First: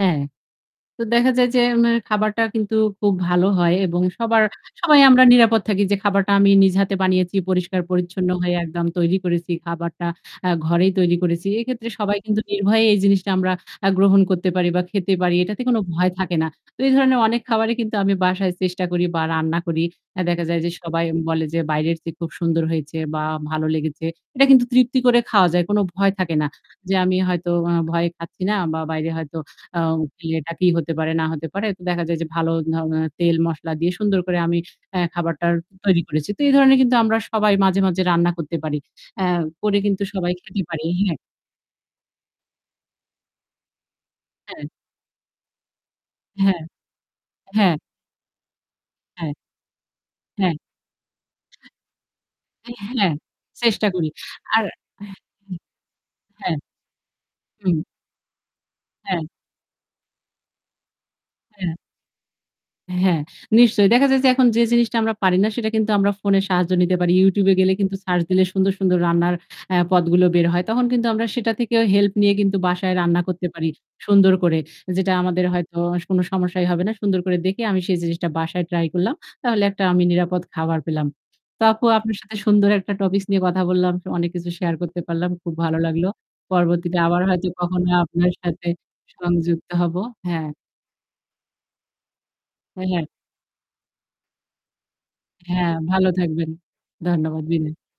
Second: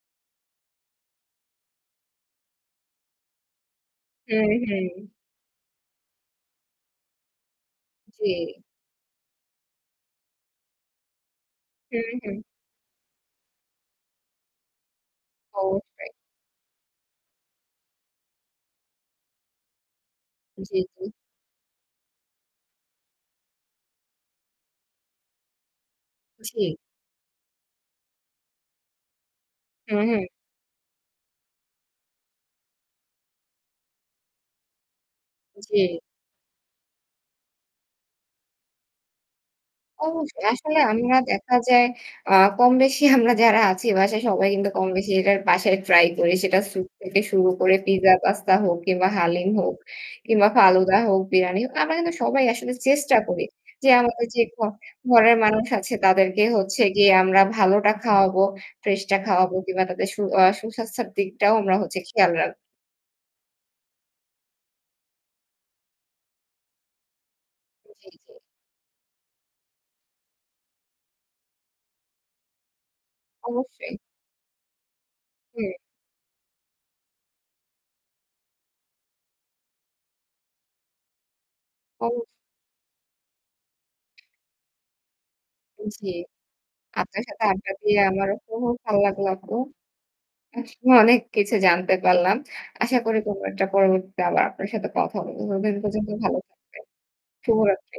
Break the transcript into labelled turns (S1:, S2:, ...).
S1: হ্যাঁ। তো দেখা যায় যে আমার খাবারটা কিন্তু খুব ভালো হয় এবং সবার,
S2: হুম, হুম।
S1: সবাই আমরা নিরাপদ থাকি যে খাবারটা আমি নিজে হাতে বানিয়েছি। পরিষ্কার-পরিচ্ছন্ন হয়ে
S2: জী।
S1: একদম তৈরি করেছি খাবারটা, অ্যা ঘরেই তৈরি করেছি। এক্ষেত্রে সবাই
S2: হুম, হুম।
S1: কিন্তু নির্ভয়ে এই জিনিসটা আমরা আ গ্রহণ করতে পারি বা খেতে পারি, এটাতে কোন ভয়
S2: অবশ্যই।
S1: থাকে না। তো এই ধরনের অনেক খাবরি কিন্তু আমি বাসায় চেষ্টা করি বা রান্না করি। অ্যা দেখা যায় যে
S2: জি, জি।
S1: সবাই বলে যে বাইরের চেয়ে খুব সুন্দর হয়েছে বা ভালো লেগেছে। এটা কিন্তু তৃপ্তি করে খাওয়া যায়, কোন ভয় থাকে না।
S2: জী।
S1: যে আমি হয়তো আ ভয় খাচ্ছি না বা বাইরে হয়তো আ
S2: হুম, হুম।
S1: খেলে এটা কি হতে পারে না হতে পারে। তো দেখা যায় যে ভালো ধরণের তেল মশলা দিয়ে সুন্দর করে আমি অ্যা খাবারটার
S2: জী।
S1: তৈরি করেছি। তো এই ধরনের কিন্তু আমরা সবাই মাঝে, মাঝে রান্না করতে পারি। অ্যা করে কিন্তু সবাই
S2: অবশ্যই
S1: খেতে
S2: আসলে
S1: পারি।
S2: আমরা
S1: হ্যাঁ।
S2: দেখা যায় আ কমবেশি আমরা যারা আছি বাসায় সবাই
S1: হ্যাঁ।
S2: কিন্তু কমবেশি যে যার বাসায় ট্রাই করি।
S1: অ্যা
S2: সেটা
S1: হ্যাঁ।
S2: স্যুপ থেকে শুরু
S1: হ্যাঁ।
S2: করে পিজ্জা, পাস্তা হোক কিংবা
S1: হ্যাঁ।
S2: হালিম হোক কিংবা
S1: হ্যাঁ।
S2: ফালুদা হোক, বিরিয়ানি হো আমরা কিন্তু সবাই আসলে
S1: অ্যা হ্যাঁ।
S2: চেষ্টা করি
S1: চেষ্টা
S2: যে
S1: করি।
S2: আমাদের যে ঘ
S1: আর
S2: ঘরের
S1: [unintelligible]
S2: মানুষ আছে তাদেরকে
S1: হ্যাঁ।
S2: হচ্ছে গিয়ে আমরা
S1: হুম।
S2: ভালোটা খাওয়াবো, ফ্রেশটা
S1: অ্যা
S2: খাওয়াবো। কিংবা তাদের সু আ সুস্বাস্থ্যের দিকটাও
S1: অ্যা
S2: আমরা হচ্ছে খেয়াল রাখ
S1: হ্যাঁ, নিশ্চয়ই। দেখা যায় যে এখন যে জিনিসটা আমরা পারি না সেটা কিন্তু আমরা ফোনের সাহায্য নিতে পারি। YouTube এ গেলে কিন্তু
S2: জী,
S1: সার্চ
S2: জী।
S1: দিলে সুন্দর, সুন্দর রান্নার অ্যা পদগুলো বের হয়। তখন কিন্তু আমরা সেটা থেকেও হেল্প নিয়ে কিন্তু বাসায় রান্না করতে পারি
S2: অবশ্যই।
S1: সুন্দর করে। যেটা আমাদের
S2: হুম।
S1: হয়তো কোন সমস্যাই হবে না। সুন্দর করে দেখে আমি সেই জিনিসটা বাসায় ট্রাই করলাম। তাহলে একটা আমি নিরাপদ খাবার পেলাম। তো আপু আপনার
S2: অব
S1: সাথে সুন্দর একটা টপিকস নিয়ে কথা বললাম। অনেক কিছু শেয়ার করতে পারলাম। খুব ভালো
S2: উম
S1: লাগলো।
S2: জী।
S1: পরবর্তীতে আবার
S2: আপনার সাথে
S1: হয়তো
S2: আড্ডা
S1: কখনো
S2: দিয়ে
S1: আপনার
S2: আমারও খুব
S1: সাথে
S2: ভাল লাগলো আপু।
S1: সংযুক্ত হব। হ্যাঁ।
S2: আসলে অনেক কিছু জানতে পারলাম।
S1: অ্যা
S2: আশা
S1: হ্যাঁ।
S2: করি কোনো একটা পরিবর্তীতে আবার আপনার সাথে কথা বলবো।
S1: হ্যাঁ
S2: ততদিন
S1: ভালো
S2: পর্যন্ত ভালো
S1: থাকবেন।
S2: থাকবেন।
S1: ধন্যবাদ বিনয়।
S2: শুভরাত্রি।